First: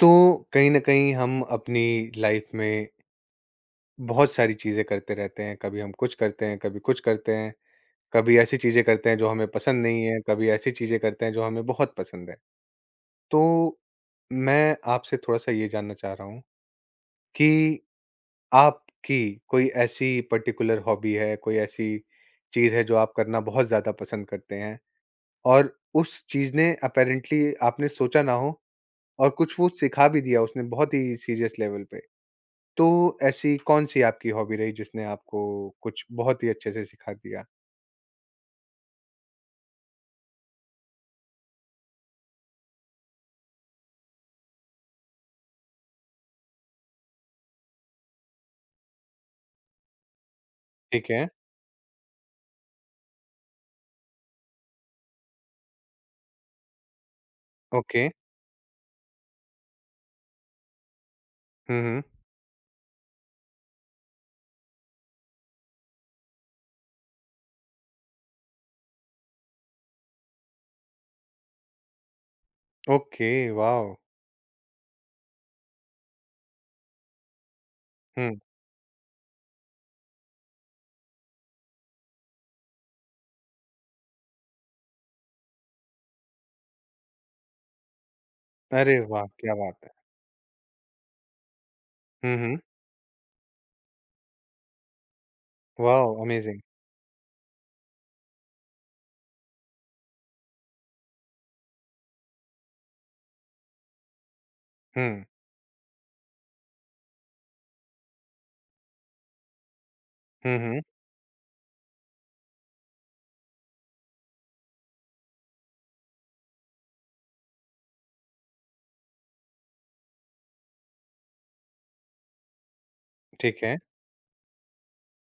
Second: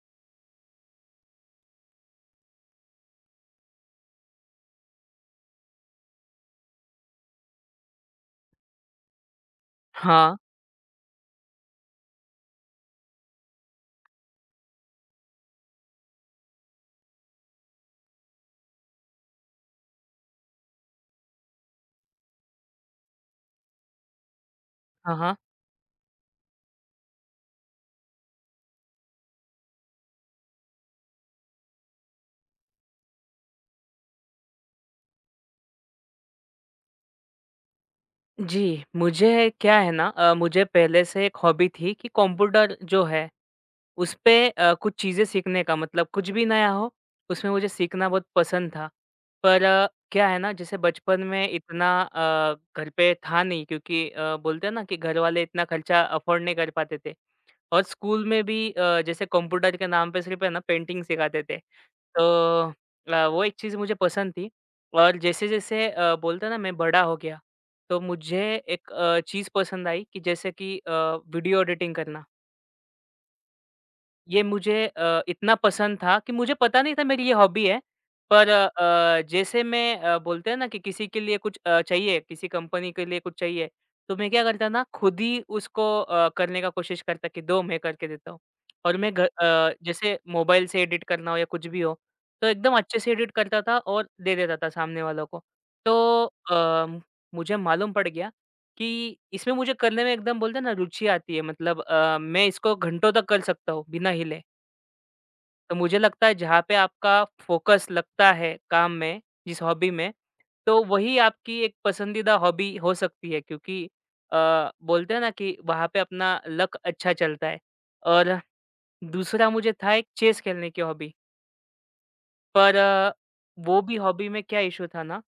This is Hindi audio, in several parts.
तो कहीं न कहीं हम अपनी लाइफ में बहुत सारी चीज़ें करते रहते हैं। कभी हम कुछ करते हैं, कभी कुछ करते हैं, कभी ऐसी चीज़ें करते हैं जो हमें पसंद नहीं है, हाँ, कभी ऐसी चीज़ें करते हैं जो हमें बहुत पसंद है। तो मैं आपसे थोड़ा-सा ये जानना चाह रहा हूँ कि आपकी कोई ऐसी पर्टिकुलर हॉबी है, कोई ऐसी चीज़ है जो आप करना बहुत ज़्यादा पसंद करते हैं हाँ, हाँ। और उस चीज़ ने अपैरेंटली आपने सोचा ना हो और कुछ वो सिखा भी दिया उसने बहुत ही सीरियस लेवल पे। तो ऐसी कौन-सी आपकी हॉबी रही जिसने आपको कुछ बहुत ही अच्छे से सिखा दिया? जी, मुझे क्या है ना मुझे पहले से एक हॉबी थी कि कंप्यूटर जो है उस पे कुछ चीज़ें सीखने का मतलब कुछ भी नया हो, उसमें मुझे सीखना बहुत पसंद था। पर क्या है ना जैसे ठीक बचपन है, में इतना घर पे था नहीं क्योंकि बोलते हैं ना कि घर वाले इतना खर्चा अफ़ोर्ड नहीं कर पाते थे और ओके। स्कूल में भी जैसे कंप्यूटर के नाम पे सिर्फ़ है ना पेंटिंग सिखाते थे। हुँ, हुँ। तो वो एक चीज़ मुझे पसंद थी और जैसे-जैसे बोलते हैं ना मैं बड़ा हो गया, तो मुझे एक चीज़ पसंद आई कि जैसे कि वीडियो एडिटिंग करना। Okay, wow! ये मुझे इतना पसंद था कि मुझे पता नहीं था मेरी ये हॉबी है। हुँ, पर जैसे मैं बोलते हैं ना कि किसी के लिए कुछ चाहिए, किसी कंपनी के लिए कुछ चाहिए, तो मैं क्या करता ना खुद ही उसको करने का कोशिश करता कि दो मैं करके देता हूँ। और अरे मैं घर वाह! क्या बात है। जैसे मोबाइल से एडिट करना हो या कुछ भी हो, हुँ, तो हुँ। एकदम अच्छे से एडिट करता था और दे देता था सामने वालों को। वॉव! तो अमेज़िंग। अ, मुझे मालूम पड़ गया कि इसमें मुझे करने में एकदम बोलते हैं ना रुचि आती है मतलब मैं इसको घंटों तक कर सकता हूँ बिना हिले। हुँ, तो मुझे लगता है जहाँ पे आपका फ़ोकस लगता है काम में, जिस हॉबी में, हुँ, हुँ। तो वही आपकी एक पसंदीदा हॉबी हो सकती है क्योंकि अ, बोलते हैं ना कि वहाँ पे अपना लक अच्छा चलता है। और दूसरा मुझे था एक चेस खेलने की हॉबी, पर ठीक है, वो भी हॉबी में क्या इश्यू था ना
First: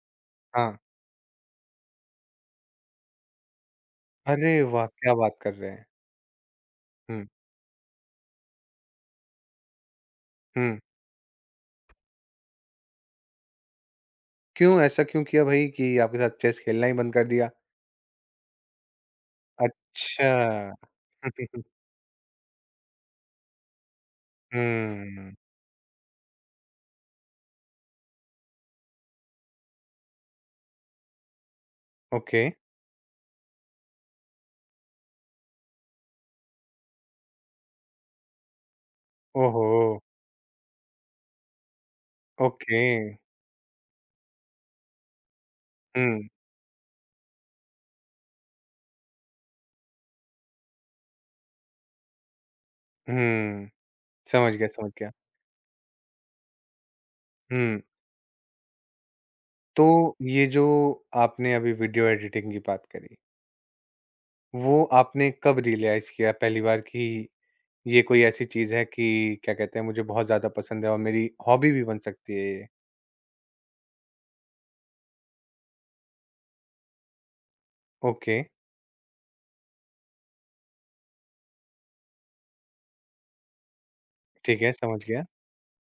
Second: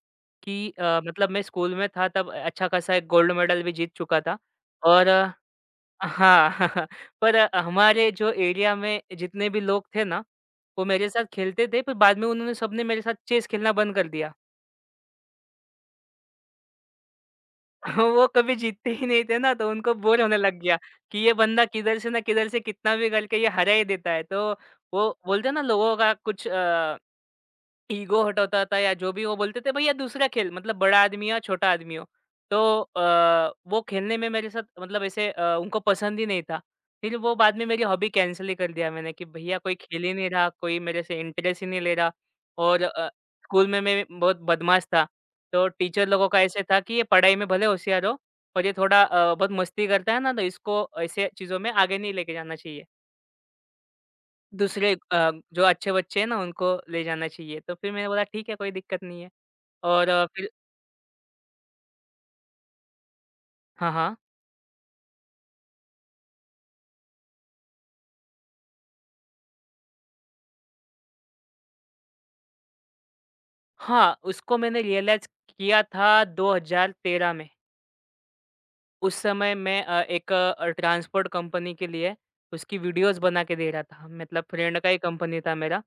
कि हाँ। मतलब मैं स्कूल में था तब अच्छा खासा एक गोल्ड मेडल भी जीत चुका था अरे वाह! और क्या बात कर रहे हैं। हाँ, हुँ, पर हमारे जो एरिया में जितने भी लोग थे ना, हुँ। वो मेरे साथ खेलते थे पर बाद में उन्होंने सबने मेरे साथ चेस खेलना बंद कर दिया। क्यों ऐसा क्यों किया भई कि आपके साथ चेस खेलना ही बंद कर दिया? वो कभी जीतते ही नहीं थे ना तो उनको बोर अच्छा। होने लग गया कि ये बंदा किधर से ना किधर से कितना भी करके ये हरा ही देता है। तो वो हुँ, बोलते हैं ना लोगों का कुछ ईगो हटाता था या जो भी वो बोलते थे भैया दूसरा खेल मतलब बड़ा आदमी हो या छोटा आदमी हो। ओके। तो वो खेलने में मेरे साथ मतलब ऐसे उनको पसंद ही नहीं था। फिर वो बाद में मेरी हॉबी कैंसल ही कर दिया मैंने कि भैया ओहो! कोई खेल ही नहीं रहा, कोई मेरे से इंटरेस्ट ही नहीं ले रहा ओके। और स्कूल में मैं बहुत बदमाश था। तो टीचर हुँ, लोगों का ऐसे था कि ये पढ़ाई में भले होशियार हो पर ये थोड़ा बहुत मस्ती करता है ना तो इसको ऐसे चीज़ों में आगे नहीं लेके जाना चाहिए। हुँ। समझ गया, समझ दूसरे गया। जो अच्छे बच्चे हैं ना उनको ले जाना चाहिए, तो हुँ। फिर मैंने बोला ठीक है कोई दिक्कत नहीं है तो और ये फिर जो आपने अभी वीडियो एडिटिंग की बात करी, हाँ, हाँ। वो आपने कब रियलाइज किया पहली बार कि ये कोई ऐसी चीज़ है कि क्या कहते हैं मुझे बहुत ज़्यादा पसंद है और मेरी हॉबी भी बन सकती है ये? हाँ, उसको मैंने रियलाइज़ किया था 2013 में। ओके, उस समय मैं एक ट्रांसपोर्ट कंपनी के लिए उसकी वीडियोस बना के दे रहा था। मतलब ठीक है, फ्रेंड का ही समझ गया। कंपनी था मेरा।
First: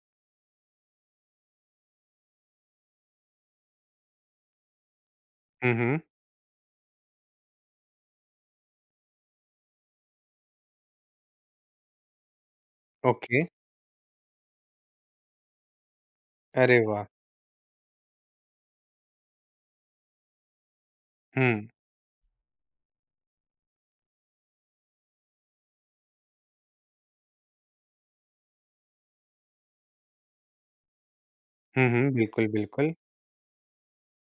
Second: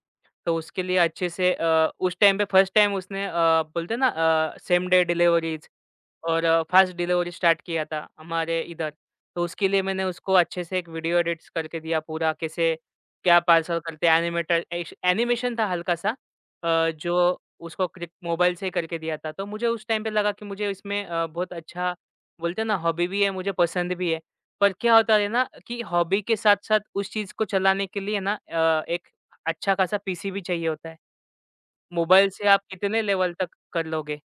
तो उसके लिए अच्छे से उस टाइम पे फर्स्ट टाइम उसने बोलते हैं ना सेम डे डिलीवरीज़ हुँ, हुँ, और फास्ट डिलीवरी स्टार्ट किया था हमारे इधर। तो उसके लिए मैंने उसको अच्छे से एक वीडियो एडिट्स करके दिया पूरा कैसे ओके। क्या पार्सल करते हैं एनिमेटेड एश एनिमेशन था हल्का-सा अरे वाह! जो उसको क्रिक मोबाइल से ही करके दिया था। तो मुझे उस टाइम पे लगा कि मुझे इसमें बहुत हुँ, अच्छा बोलते हैं ना हॉबी भी है, मुझे पसंद भी है। पर क्या होता है ना कि हॉबी के साथ-साथ उस चीज़ को चलाने के लिए ना एक अच्छा खासा पीसी भी चाहिए होता है। हुँ, हुँ, मोबाइल बिल्कुल, से आप बिल्कुल। कितने लेवल तक कर लोगे?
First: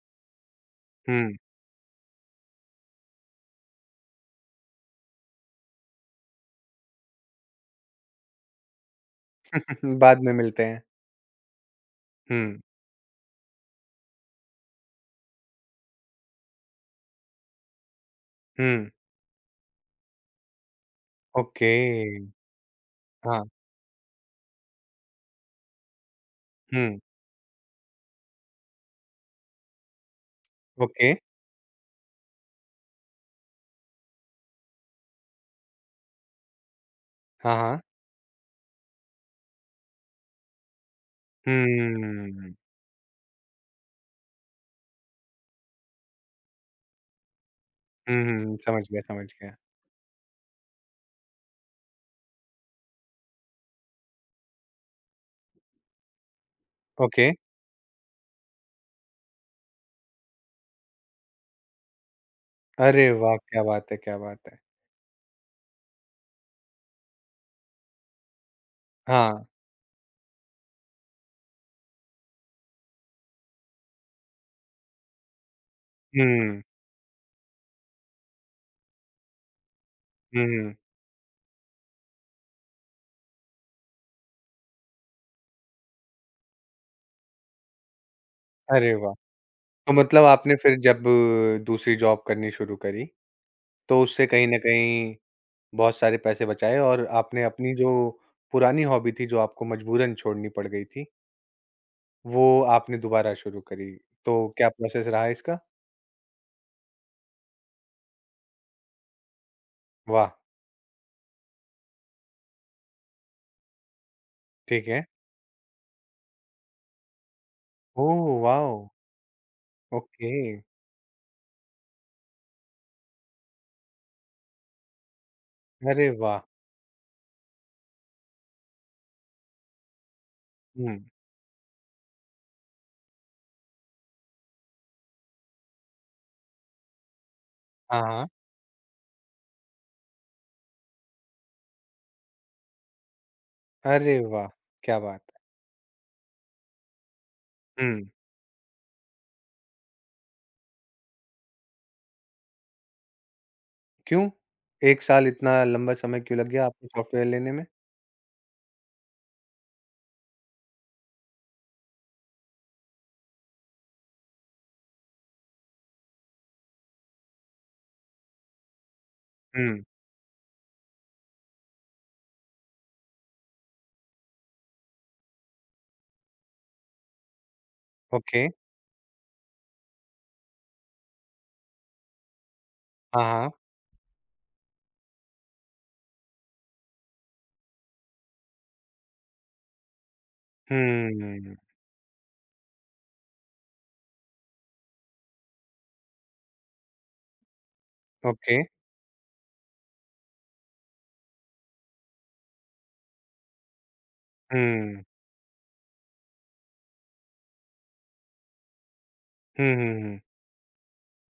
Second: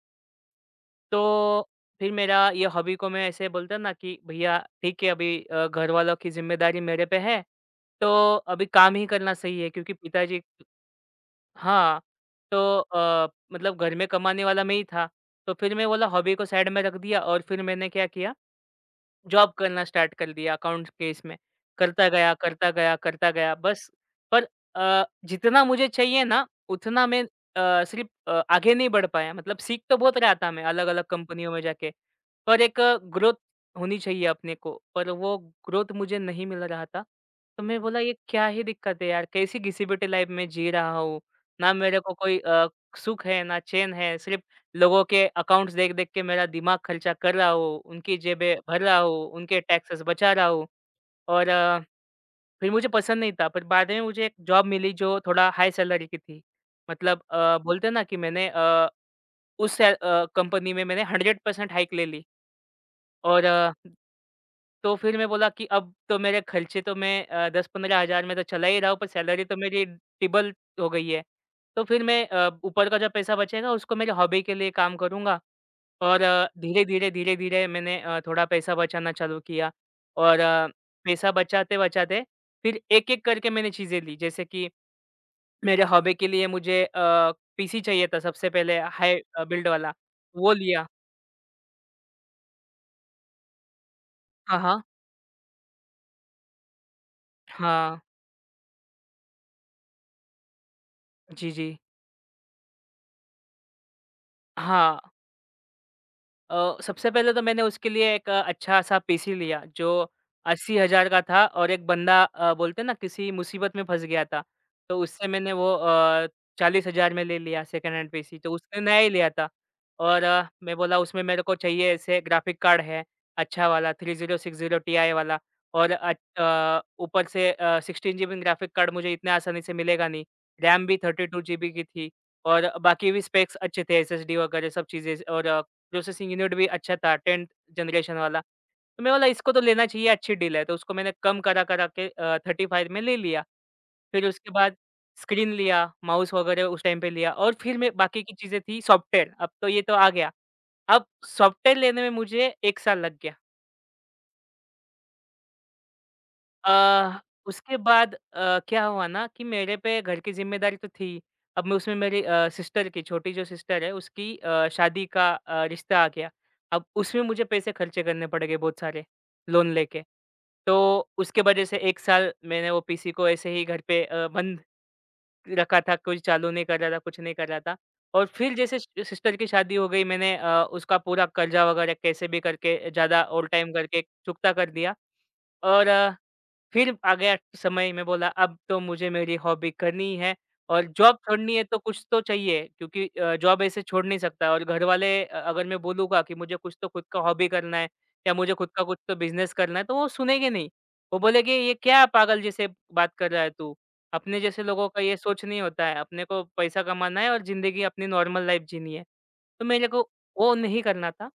हुँ, तो फिर मेरा ये हॉबी को मैं ऐसे बोलता ना कि भैया ठीक है अभी घर वालों की ज़िम्मेदारी मेरे पे है, तो अभी काम ही करना सही है क्योंकि बाद में पिताजी मिलते हैं। हाँ, हुँ, तो मतलब घर में कमाने वाला मैं ही था। तो फिर मैं बोला हॉबी को साइड में रख दिया और फिर मैंने क्या किया हुँ, जॉब करना स्टार्ट कर दिया अकाउंट्स केस में। ओके, करता गया, करता गया, करता हाँ, गया बस पर जितना मुझे चाहिए ना हुँ, उतना मैं सिर्फ़ आगे नहीं बढ़ पाया मतलब सीख तो बहुत रहा था मैं अलग-अलग ओके, कंपनियों में जाके। पर एक ग्रोथ होनी चाहिए अपने को, पर वो ग्रोथ मुझे नहीं मिल रहा था। हाँ, तो मैं हाँ, बोला ये क्या ही दिक्कत है यार? कैसी घिसी-पिटी लाइफ़ में जी रहा हूँ। ना मेरे को कोई हुँ, सुख है, ना चैन है सिर्फ़ लोगों के अकाउंट्स देख-देख के मेरा दिमाग खर्चा कर रहा हूँ, हुँ, उनकी जेबें हुँ, भर समझ रहा गया, समझ हूँ, गया। उनके टैक्सेस बचा रहा हूँ और फिर मुझे पसंद नहीं था। पर बाद में मुझे एक जॉब मिली जो थोड़ा हाई सैलरी की थी। मतलब ओके, बोलते हैं ना कि मैंने कंपनी में मैंने 100% हाइक ले ली अरे वाह! और क्या बात है, क्या बात है। तो फिर मैं बोला कि अब तो मेरे खर्चे तो मैं 10-15 हज़ार में तो चला ही रहा हूँ, पर हाँ, सैलरी तो मेरी टिबल हो गई है। तो फिर मैं ऊपर का जो पैसा बचेगा उसको मेरी हॉबी के लिए काम करूँगा और हुँ, धीरे-धीरे, धीरे-धीरे मैंने थोड़ा पैसा बचाना चालू किया और हुँ। पैसा बचाते-बचाते फिर एक-एक करके मैंने चीज़ें ली। जैसे कि मेरे हॉबी के लिए मुझे पीसी चाहिए था सबसे पहले अरे वाह! हाई बिल्ड वाला, तो मतलब वो आपने फिर लिया। जब दूसरी जॉब करनी शुरू करी, तो उससे कहीं न हाँ, हाँ। कहीं बहुत सारे पैसे बचाए और आपने अपनी जो हाँ। पुरानी हॉबी थी, जो आपको मजबूरन छोड़नी पड़ गई थी, जी, जी। वो आपने दोबारा शुरू करी। तो क्या हाँ। प्रोसेस रहा इसका? सबसे पहले तो मैंने उसके लिए एक अच्छा-सा पीसी लिया जो वाह! 80,000 का था और एक बंदा बोलते हैं ना किसी मुसीबत में फँस गया था। ठीक तो है। उससे मैंने वो 40,000 में ले लिया सेकंड हैंड ओह पीसी तो वाओ! उसने नया ही लिया था। और ओके। मैं बोला उसमें मेरे को चाहिए ऐसे ग्राफिक कार्ड है अच्छा वाला 3060 टीआई वाला और अरे वाह! ऊपर से 16 जीबी ग्राफिक कार्ड मुझे इतने आसानी से मिलेगा नहीं। रैम हुँ। भी 32 जीबी की थी और बाकी भी स्पेक्स अच्छे थे एसएसडी वगैरह सब चीज़ें और प्रोसेसिंग यूनिट भी अच्छा था 10th हाँ, जनरेशन हाँ। वाला। तो मैंने बोला इसको तो लेना चाहिए अच्छी डील है, तो उसको मैंने कम करा-करा के 35 में ले लिया। अरे फिर वाह! उसके बाद क्या बात स्क्रीन लिया, माउस वगैरह उस टाइम पे लिया और फिर है। मैं हुँ। बाकी की चीज़ें थी सॉफ्टवेयर, अब तो ये तो आ गया। अब सॉफ्टवेयर लेने में मुझे 1 साल लग गया। क्यों? 1 साल इतना लंबा समय क्यों लग गया आपको अ, सॉफ्टवेयर लेने में? उसके बाद क्या हुआ ना कि मेरे पे घर की ज़िम्मेदारी तो थी। अब मैं उसमें मेरी सिस्टर की छोटी जो सिस्टर है उसकी शादी का रिश्ता आ गया। अब उसमें मुझे पैसे खर्चे करने पड़ गए बहुत सारे, लोन हुँ, लेके। तो उसके वजह से 1 साल मैंने वो पीसी को ऐसे ही घर पे बंद रखा था, कोई चालू नहीं कर रहा था, कुछ नहीं कर रहा था। और ओके। फिर जैसे सि सिस्टर की शादी हो गई मैंने उसका पूरा कर्जा वगैरह कैसे भी करके हाँ, ज़्यादा हाँ। ओवरटाइम करके चुकता कर दिया और फिर आ गया समय मैं बोला अब तो मुझे मेरी हॉबी करनी है और जॉब हुँ, छोड़नी है तो कुछ तो चाहिए क्योंकि जॉब ऐसे छोड़ नहीं सकता और घर वाले अगर मैं बोलूँगा कि मुझे कुछ तो खुद का हॉबी करना है या मुझे ओके। खुद का कुछ तो बिजनेस करना है तो वो सुनेंगे नहीं। वो बोलेंगे ये क्या पागल जैसे बात कर रहा है तू? अपने जैसे लोगों का हुँ। ये सोच नहीं होता है, अपने को पैसा कमाना है और ज़िंदगी अपनी नॉर्मल लाइफ़ जीनी है। तो हुँ, मेरे हुँ, को हुँ। वो नहीं करना था।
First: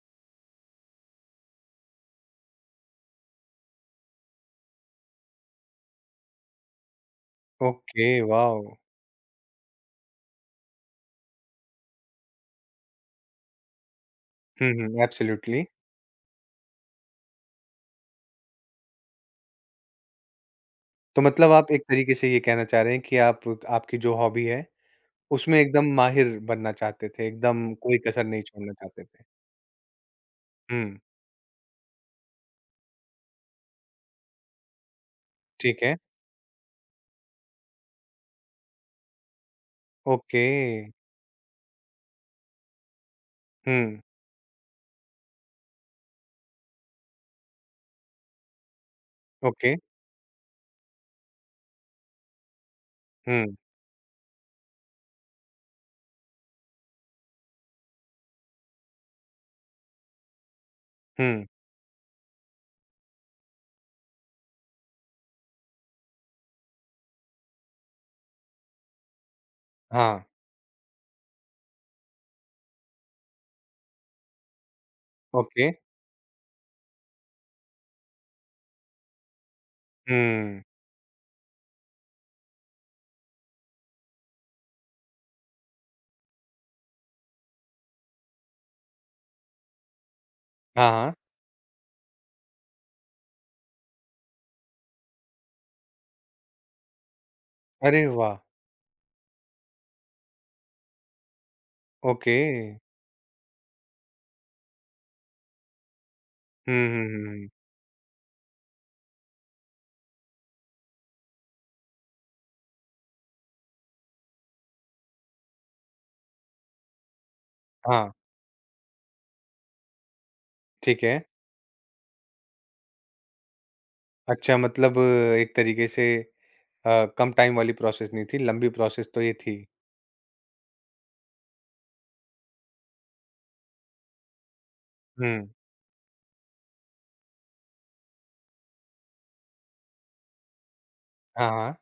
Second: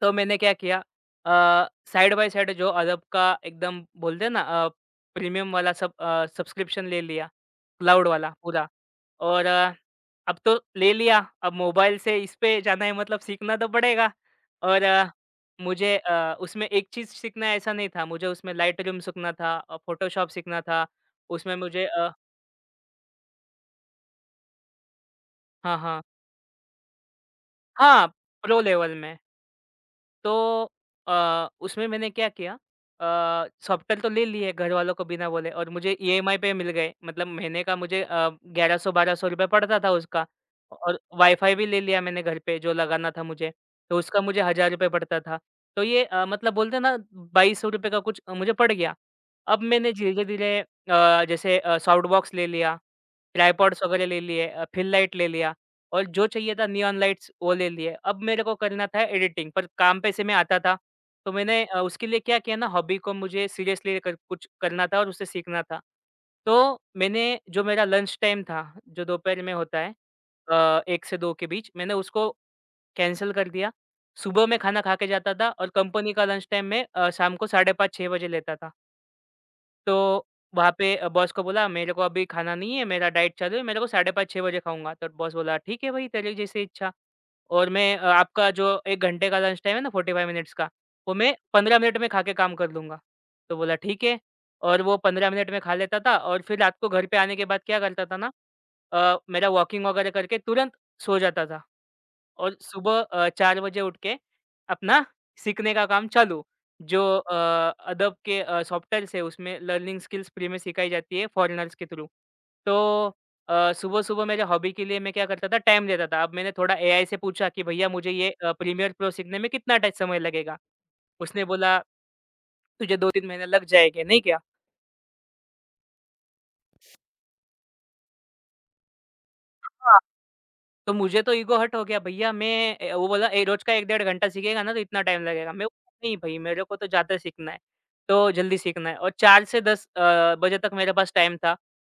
तो मैंने क्या किया साइड बाय साइड जो अरब का एकदम बोलते हैं ना प्रीमियम वाला सब सब्सक्रिप्शन ले लिया, क्लाउड ओके, वाला वॉव! पूरा। और अब तो ले लिया, अब मोबाइल से इस पे जाना है मतलब सीखना तो पड़ेगा। हुँ, और हुँ, एब्सोल्यूटली। मुझे उसमें एक चीज़ सीखना ऐसा नहीं था, मुझे उसमें लाइटरूम सीखना था, फ़ोटोशॉप सीखना था, तो मतलब उसमें आप एक मुझे तरीके से ये कहना चाह रहे हैं कि आप आपकी जो हॉबी है, उसमें हाँ, एकदम हाँ। माहिर बनना चाहते थे, एकदम कोई हाँ, कसर नहीं प्रो छोड़ना लेवल चाहते में। थे। तो हुँ, उसमें मैंने क्या किया सॉफ्टवेयर तो ले लिए घरवालों को बिना बोले और ठीक है। मुझे ईएमआई पे मिल गए मतलब महीने का मुझे 1100-1200 रुपए पड़ता था उसका। ओके। और वाईफाई भी ले लिया मैंने घर पे जो लगाना था मुझे, तो हुँ, उसका मुझे ₹1000 पड़ता था। तो ये मतलब बोलते हैं ना ₹2200 का कुछ मुझे पड़ गया। अब ओके। मैंने धीरे-धीरे जैसे साउंड बॉक्स ले लिया, हुँ, ट्राइपॉड्स वगैरह ले लिए, फिल लाइट ले लिया। और जो चाहिए था नियॉन लाइट्स वो ले लिए। अब मेरे को करना था एडिटिंग पर काम पे से मैं आता था, तो हुँ। मैंने उसके लिए क्या किया ना हॉबी को मुझे सीरियसली लेकर कुछ करना था और उसे सीखना था। तो मैंने जो मेरा लंच टाइम था, जो दोपहर में होता है हाँ, 1 से 2 के बीच, मैंने उसको कैंसल कर दिया। सुबह मैं खाना खा के जाता था ओके। और कंपनी का लंच टाइम मैं शाम को 5:30-6 बजे लेता था। तो हुँ। वहाँ पे बॉस को बोला मेरे को अभी खाना नहीं है, मेरा डाइट चालू है, मेरे को 5:30-6 बजे खाऊँगा। तो बॉस बोला ठीक है भाई तेरी जैसी इच्छा। और मैं आपका जो 1 घंटे का लंच टाइम है ना 45 मिनट्स का, हाँ, वो हाँ। मैं 15 मिनट में खा के काम कर लूँगा। तो बोला ठीक है और वो 15 मिनट में खा लेता था और फिर रात को घर पे आने के बाद क्या करता अरे था ना वाह! मेरा वॉकिंग वगैरह करके तुरंत सो जाता था। ओके। और सुबह 4 बजे उठ के अपना सीखने का काम चालू। हुँ, जो हुँ, हुँ, हुँ। अदब के सॉफ्टवेयर्स है उसमें लर्निंग स्किल्स फ्री में सिखाई जाती है फॉरेनर्स के थ्रू। तो सुबह-सुबह मेरे हॉबी के लिए मैं क्या करता था टाइम देता था। अब मैंने थोड़ा एआई से पूछा कि भैया हाँ, मुझे ये प्रीमियर प्रो सीखने में कितना ट समय लगेगा? ठीक है। उसने बोला तुझे 2-3 महीने लग जाएँगे, नहीं क्या? अच्छा मतलब एक तरीके से कम टाइम वाली प्रोसेस नहीं थी, लंबी प्रोसेस तो ये थी। तो मुझे तो ईगो हर्ट हो गया भैया मैं वो बोला रोज का 1 डेढ़ घंटा सीखेगा ना तो इतना टाइम हुँ। लगेगा। मैं बोला नहीं भई मेरे को तो ज़्यादा सीखना है, तो जल्दी सीखना है और 4 से 10 बजे तक मेरे पास टाइम हाँ, था। हाँ।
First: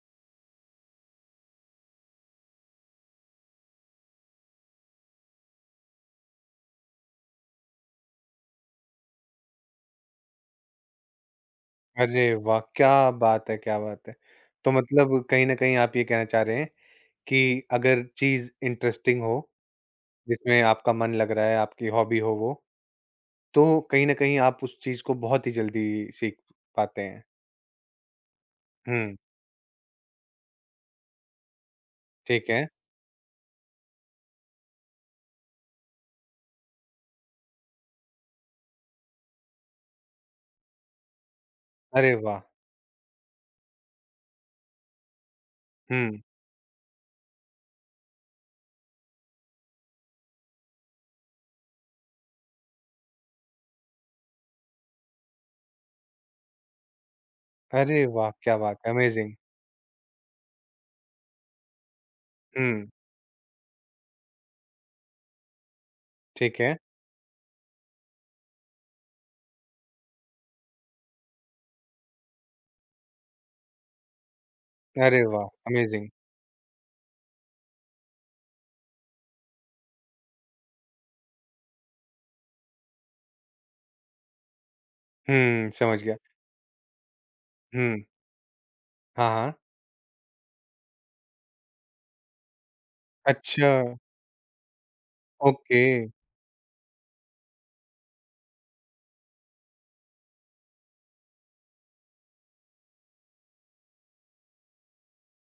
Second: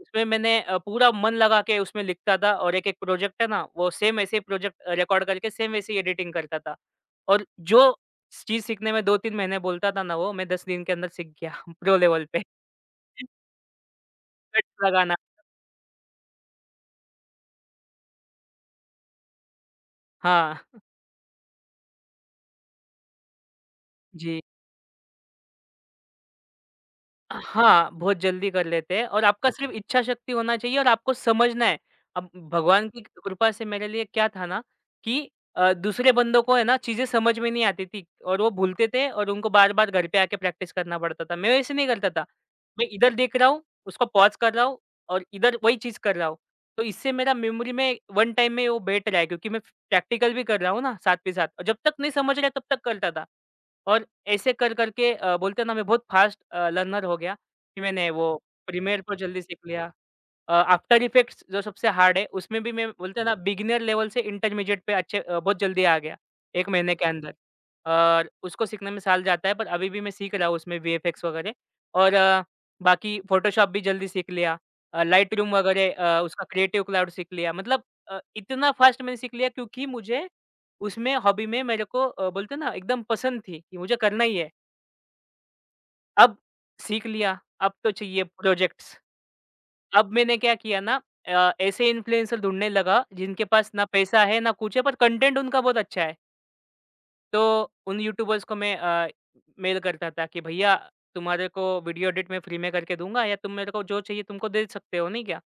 उसमें मैंने पूरा मन लगा के उसमें लिखता था और एक-एक प्रोजेक्ट है ना वो सेम ऐसे ही प्रोजेक्ट रिकॉर्ड करके सेम वैसे ही एडिटिंग करता था। और जो चीज़ सीखने में 2-3 महीने बोलता था ना वो मैं 10 दिन के अंदर सीख गया प्रो अरे लेवल पे। वाह! क्या बात है, क्या बात है। तो कट्स लगाना। मतलब कहीं न कहीं आप ये कहना चाह रहे हैं कि अगर चीज़ इंटरेस्टिंग हो, जिसमें हाँ, आपका मन लग रहा है, आपकी हॉबी हो वो, तो कहीं न कहीं जी। आप उस चीज़ को बहुत ही जल्दी सीख पाते हैं। हाँ, बहुत जल्दी कर लेते हैं हुँ, और आपका सिर्फ़ इच्छा शक्ति होना चाहिए और आपको समझना है। अब ठीक है। भगवान की कृपा से मेरे लिए क्या था ना कि दूसरे बंदों को है ना चीज़ें समझ में नहीं आती थी और वो भूलते थे और उनको बार-बार घर पे आके प्रैक्टिस करना पड़ता था। मैं वैसे नहीं करता अरे था। वाह! मैं इधर देख रहा हूँ, उसको पॉज़ कर रहा हूँ और इधर वही चीज़ कर हुँ। रहा हूँ। तो इससे मेरा मेमोरी में वन टाइम में वो बैठ रहा है क्योंकि मैं प्रैक्टिकल भी कर रहा हूँ ना साथ पे साथ और जब तक नहीं समझ रहा तब तक करता था। और ऐसे कर कर के बोलते हैं ना मैं बहुत फास्ट लर्नर हो गया कि अरे मैंने वाह! वो क्या बात है, प्रीमियर प्रो अमेज़िंग। जल्दी सीख लिया। आफ्टर इफेक्ट्स जो सबसे हार्ड है उसमें भी हुँ, मैं बोलते हैं ना बिगिनर लेवल से इंटरमीडिएट पे अच्छे बहुत जल्दी आ गया ठीक 1 है। महीने के अंदर और उसको सीखने में साल जाता है पर अभी भी मैं सीख रहा हूँ उसमें वीएफएक्स वगैरह और बाकी फ़ोटोशॉप भी जल्दी सीख लिया। अरे वाह! लाइटरूम वगैरह अमेज़िंग। उसका क्रिएटिव क्लाउड सीख लिया। मतलब इतना फ़ास्ट मैंने सीख लिया क्योंकि मुझे उसमें हॉबी में मेरे को बोलते हैं ना एकदम पसंद थी कि मुझे करना ही है। हुँ, समझ गया। अब सीख लिया, अब तो हुँ, चाहिए प्रोजेक्ट्स। हाँ, हाँ। अब मैंने क्या किया ना ऐसे इन्फ्लुएंसर ढूँढने लगा जिनके अच्छा, पास ना पैसा है, ना कुछ है पर कंटेंट उनका बहुत ओके। अच्छा है। तो उन यूट्यूबर्स को मैं मेल करता था कि भैया तुम्हारे को वीडियो एडिट मैं फ्री में करके दूंगा या तुम मेरे को जो चाहिए तुमको दे सकते हो नहीं क्या?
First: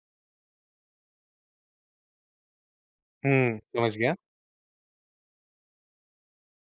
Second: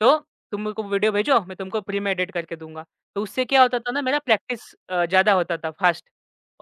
तो तुम मेरे को वीडियो भेजो मैं तुमको फ्री में एडिट करके दूंगा। तो उससे हुँ, क्या होता था समझ ना गया। मेरा प्रैक्टिस ज़्यादा होता था फास्ट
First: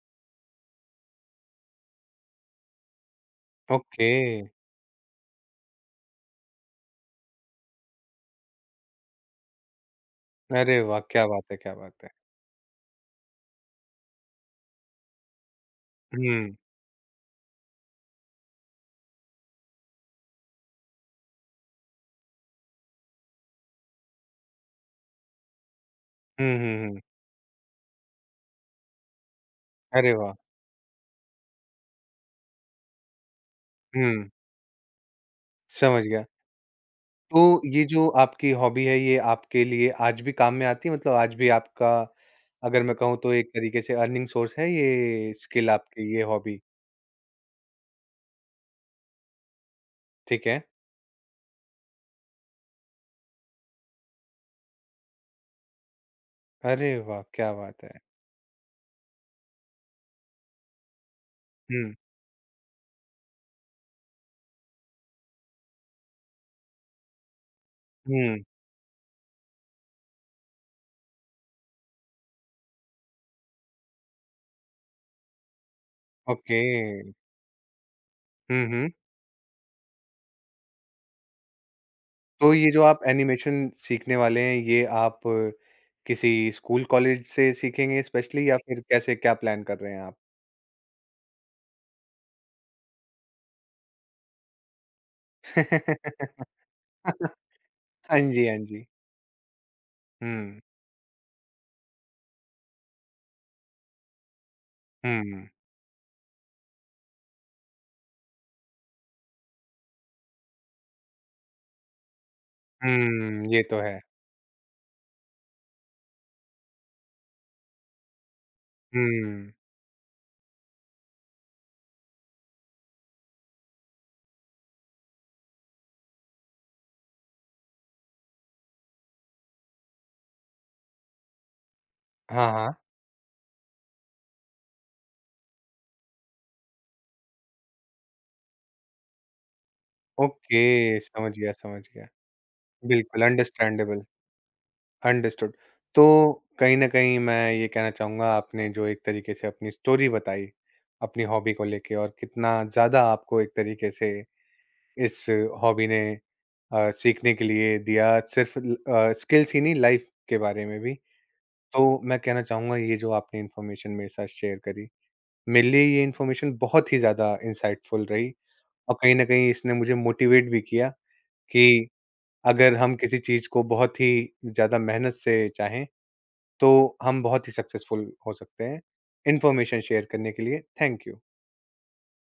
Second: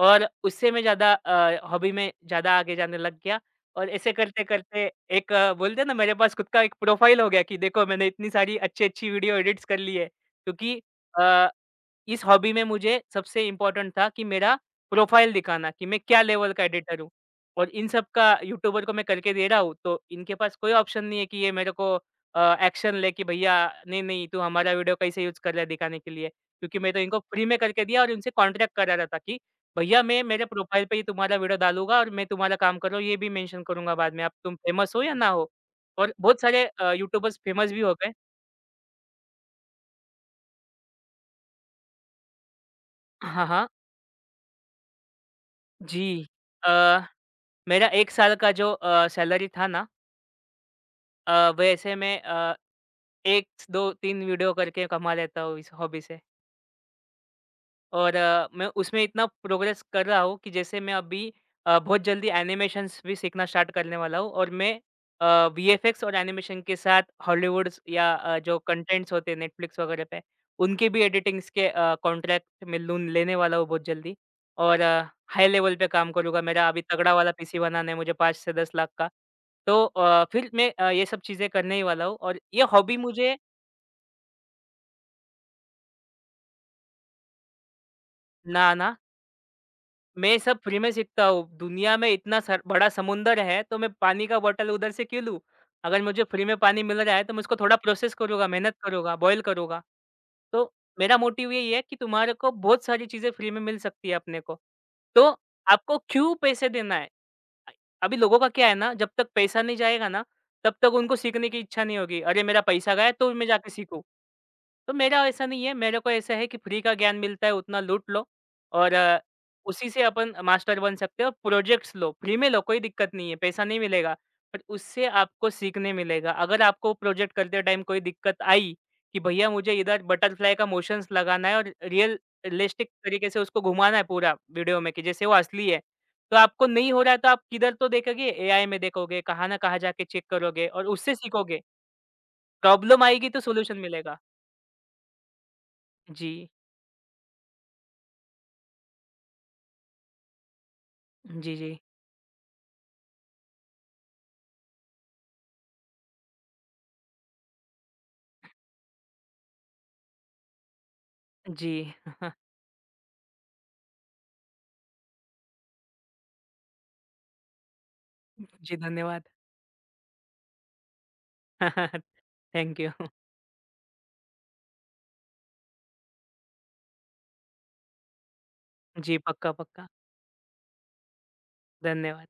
और उससे मैं ज़्यादा हॉबी में ज़्यादा आगे जाने लग गया। और ओके। ऐसे करते-करते एक बोलते हैं ना मेरे पास खुद का एक प्रोफाइल हो गया कि देखो मैंने इतनी सारी अच्छी-अच्छी वीडियो एडिट्स कर ली है। क्योंकि अरे वाह! क्या अ, बात है, क्या बात है। इस हॉबी में मुझे सबसे इम्पोर्टेंट था कि मेरा प्रोफाइल दिखाना कि मैं क्या हुँ। लेवल का एडिटर हूँ और इन सब का यूट्यूबर को मैं करके दे रहा हूँ, तो इनके पास कोई ऑप्शन नहीं है कि ये मेरे को एक्शन ले कि भैया नहीं, नहीं तू हमारा वीडियो कैसे यूज़ कर रहा है दिखाने के लिए। हुँ, क्योंकि हुँ, मैं तो हुँ। इनको फ्री में करके दिया और इनसे कॉन्ट्रैक्ट करा रहा था कि भैया अरे मैं वाह! मेरे प्रोफाइल पे ही तुम्हारा वीडियो डालूँगा और मैं तुम्हारा काम कर रहा हूँ ये भी मेंशन करूँगा बाद में, हुँ, अब तुम फेमस हो या ना हो। समझ और गया। बहुत सारे यूट्यूबर्स तो फेमस भी ये हो जो गए। आपकी हॉबी है, ये आपके लिए आज भी काम में आती है? मतलब आज भी आपका अगर मैं कहूँ तो हाँ, एक हाँ। तरीके से अर्निंग सोर्स है ये स्किल आपकी, ये जी। हॉबी? अ, मेरा 1 साल का जो सैलरी था ना ठीक है। वैसे में 1 2 3 वीडियो करके कमा लेता हूँ इस हॉबी से। अरे वाह! क्या बात है। और मैं उसमें इतना प्रोग्रेस कर रहा हूँ कि जैसे मैं अभी हुँ, बहुत जल्दी एनिमेशंस भी सीखना स्टार्ट करने वाला हूँ और मैं वीएफएक्स और एनिमेशन के साथ हॉलीवुड्स या हुँ, जो कंटेंट्स होते हैं नेटफ्लिक्स वगैरह पे, उनके भी एडिटिंग्स के कॉन्ट्रैक्ट मैं लून लेने वाला हूँ बहुत जल्दी। और हाई लेवल पे काम करूँगा। ओके। मेरा अभी तगड़ा वाला पीसी बनाना है मुझे 5 से हुँ, 10 लाख हुँ। का। तो फिर मैं ये सब चीज़ें करने ही वाला हूँ और तो ये ये जो हॉबी आप मुझे एनिमेशन सीखने वाले हैं, ये आप किसी स्कूल कॉलेज से सीखेंगे स्पेशली या ना, फिर ना कैसे क्या प्लान कर रहे हैं आप? मैं सब फ्री में सीखता हूँ। दुनिया में इतना सर बड़ा समुंदर है, तो मैं पानी का बॉटल उधर से क्यों लूँ? अगर मुझे फ्री में पानी मिल रहा है, तो मैं उसको थोड़ा प्रोसेस हाँ जी, करूँगा, हाँ मेहनत जी। करूँगा, बॉयल करूँगा। हुँ, तो मेरा मोटिव यही है कि तुम्हारे को बहुत सारी चीज़ें फ्री में मिल सकती है अपने को। तो हुँ, आपको क्यों पैसे देना है? अ, अभी लोगों का क्या है ना, जब तक पैसा नहीं जाएगा ना, तब तक उनको सीखने की इच्छा नहीं होगी। अरे मेरा पैसा गया तो हुँ, मैं ये जाके तो है। सीखूँ। तो मेरा ऐसा नहीं है, मेरे को ऐसा है कि फ्री का ज्ञान मिलता है उतना लूट लो और हुँ, उसी से अपन मास्टर बन सकते हो। प्रोजेक्ट्स लो, फ्री में लो कोई दिक्कत नहीं है, पैसा नहीं मिलेगा, बट उससे आपको सीखने मिलेगा। अगर आपको प्रोजेक्ट करते टाइम कोई दिक्कत आई कि भैया मुझे इधर बटरफ्लाई का मोशंस लगाना है और हाँ, हाँ। रियलिस्टिक तरीके से उसको घुमाना है पूरा वीडियो में कि जैसे वो असली है। तो आपको नहीं हो रहा है तो आप किधर तो देखोगे, एआई में देखोगे, कहाँ ना कहाँ जाके चेक करोगे और ओके, उससे समझ गया, सीखोगे। समझ गया। प्रॉब्लम बिल्कुल आएगी तो सॉल्यूशन अंडरस्टैंडेबल, मिलेगा। अंडरस्टूड। तो जी। कहीं न कहीं मैं ये कहना चाहूँगा आपने जो एक तरीके से अपनी स्टोरी बताई, अपनी हॉबी जी, को जी। लेके और कितना ज़्यादा आपको एक तरीके से इस हॉबी ने सीखने के लिए दिया सिर्फ स्किल्स ही नहीं लाइफ के बारे में भी। जी। तो मैं कहना चाहूँगा ये जो आपने इन्फॉर्मेशन मेरे साथ शेयर करी, मेरे लिए ये इन्फॉर्मेशन बहुत ही ज़्यादा इंसाइटफुल रही जी, और कहीं न धन्यवाद। कहीं इसने मुझे मोटिवेट भी किया कि अगर थैंक यू। हम किसी चीज़ को बहुत ही ज़्यादा मेहनत से चाहें, तो हम बहुत ही सक्सेसफुल हो सकते हैं। जी, पक्का, इन्फॉर्मेशन पक्का। शेयर करने के लिए थैंक यू। धन्यवाद।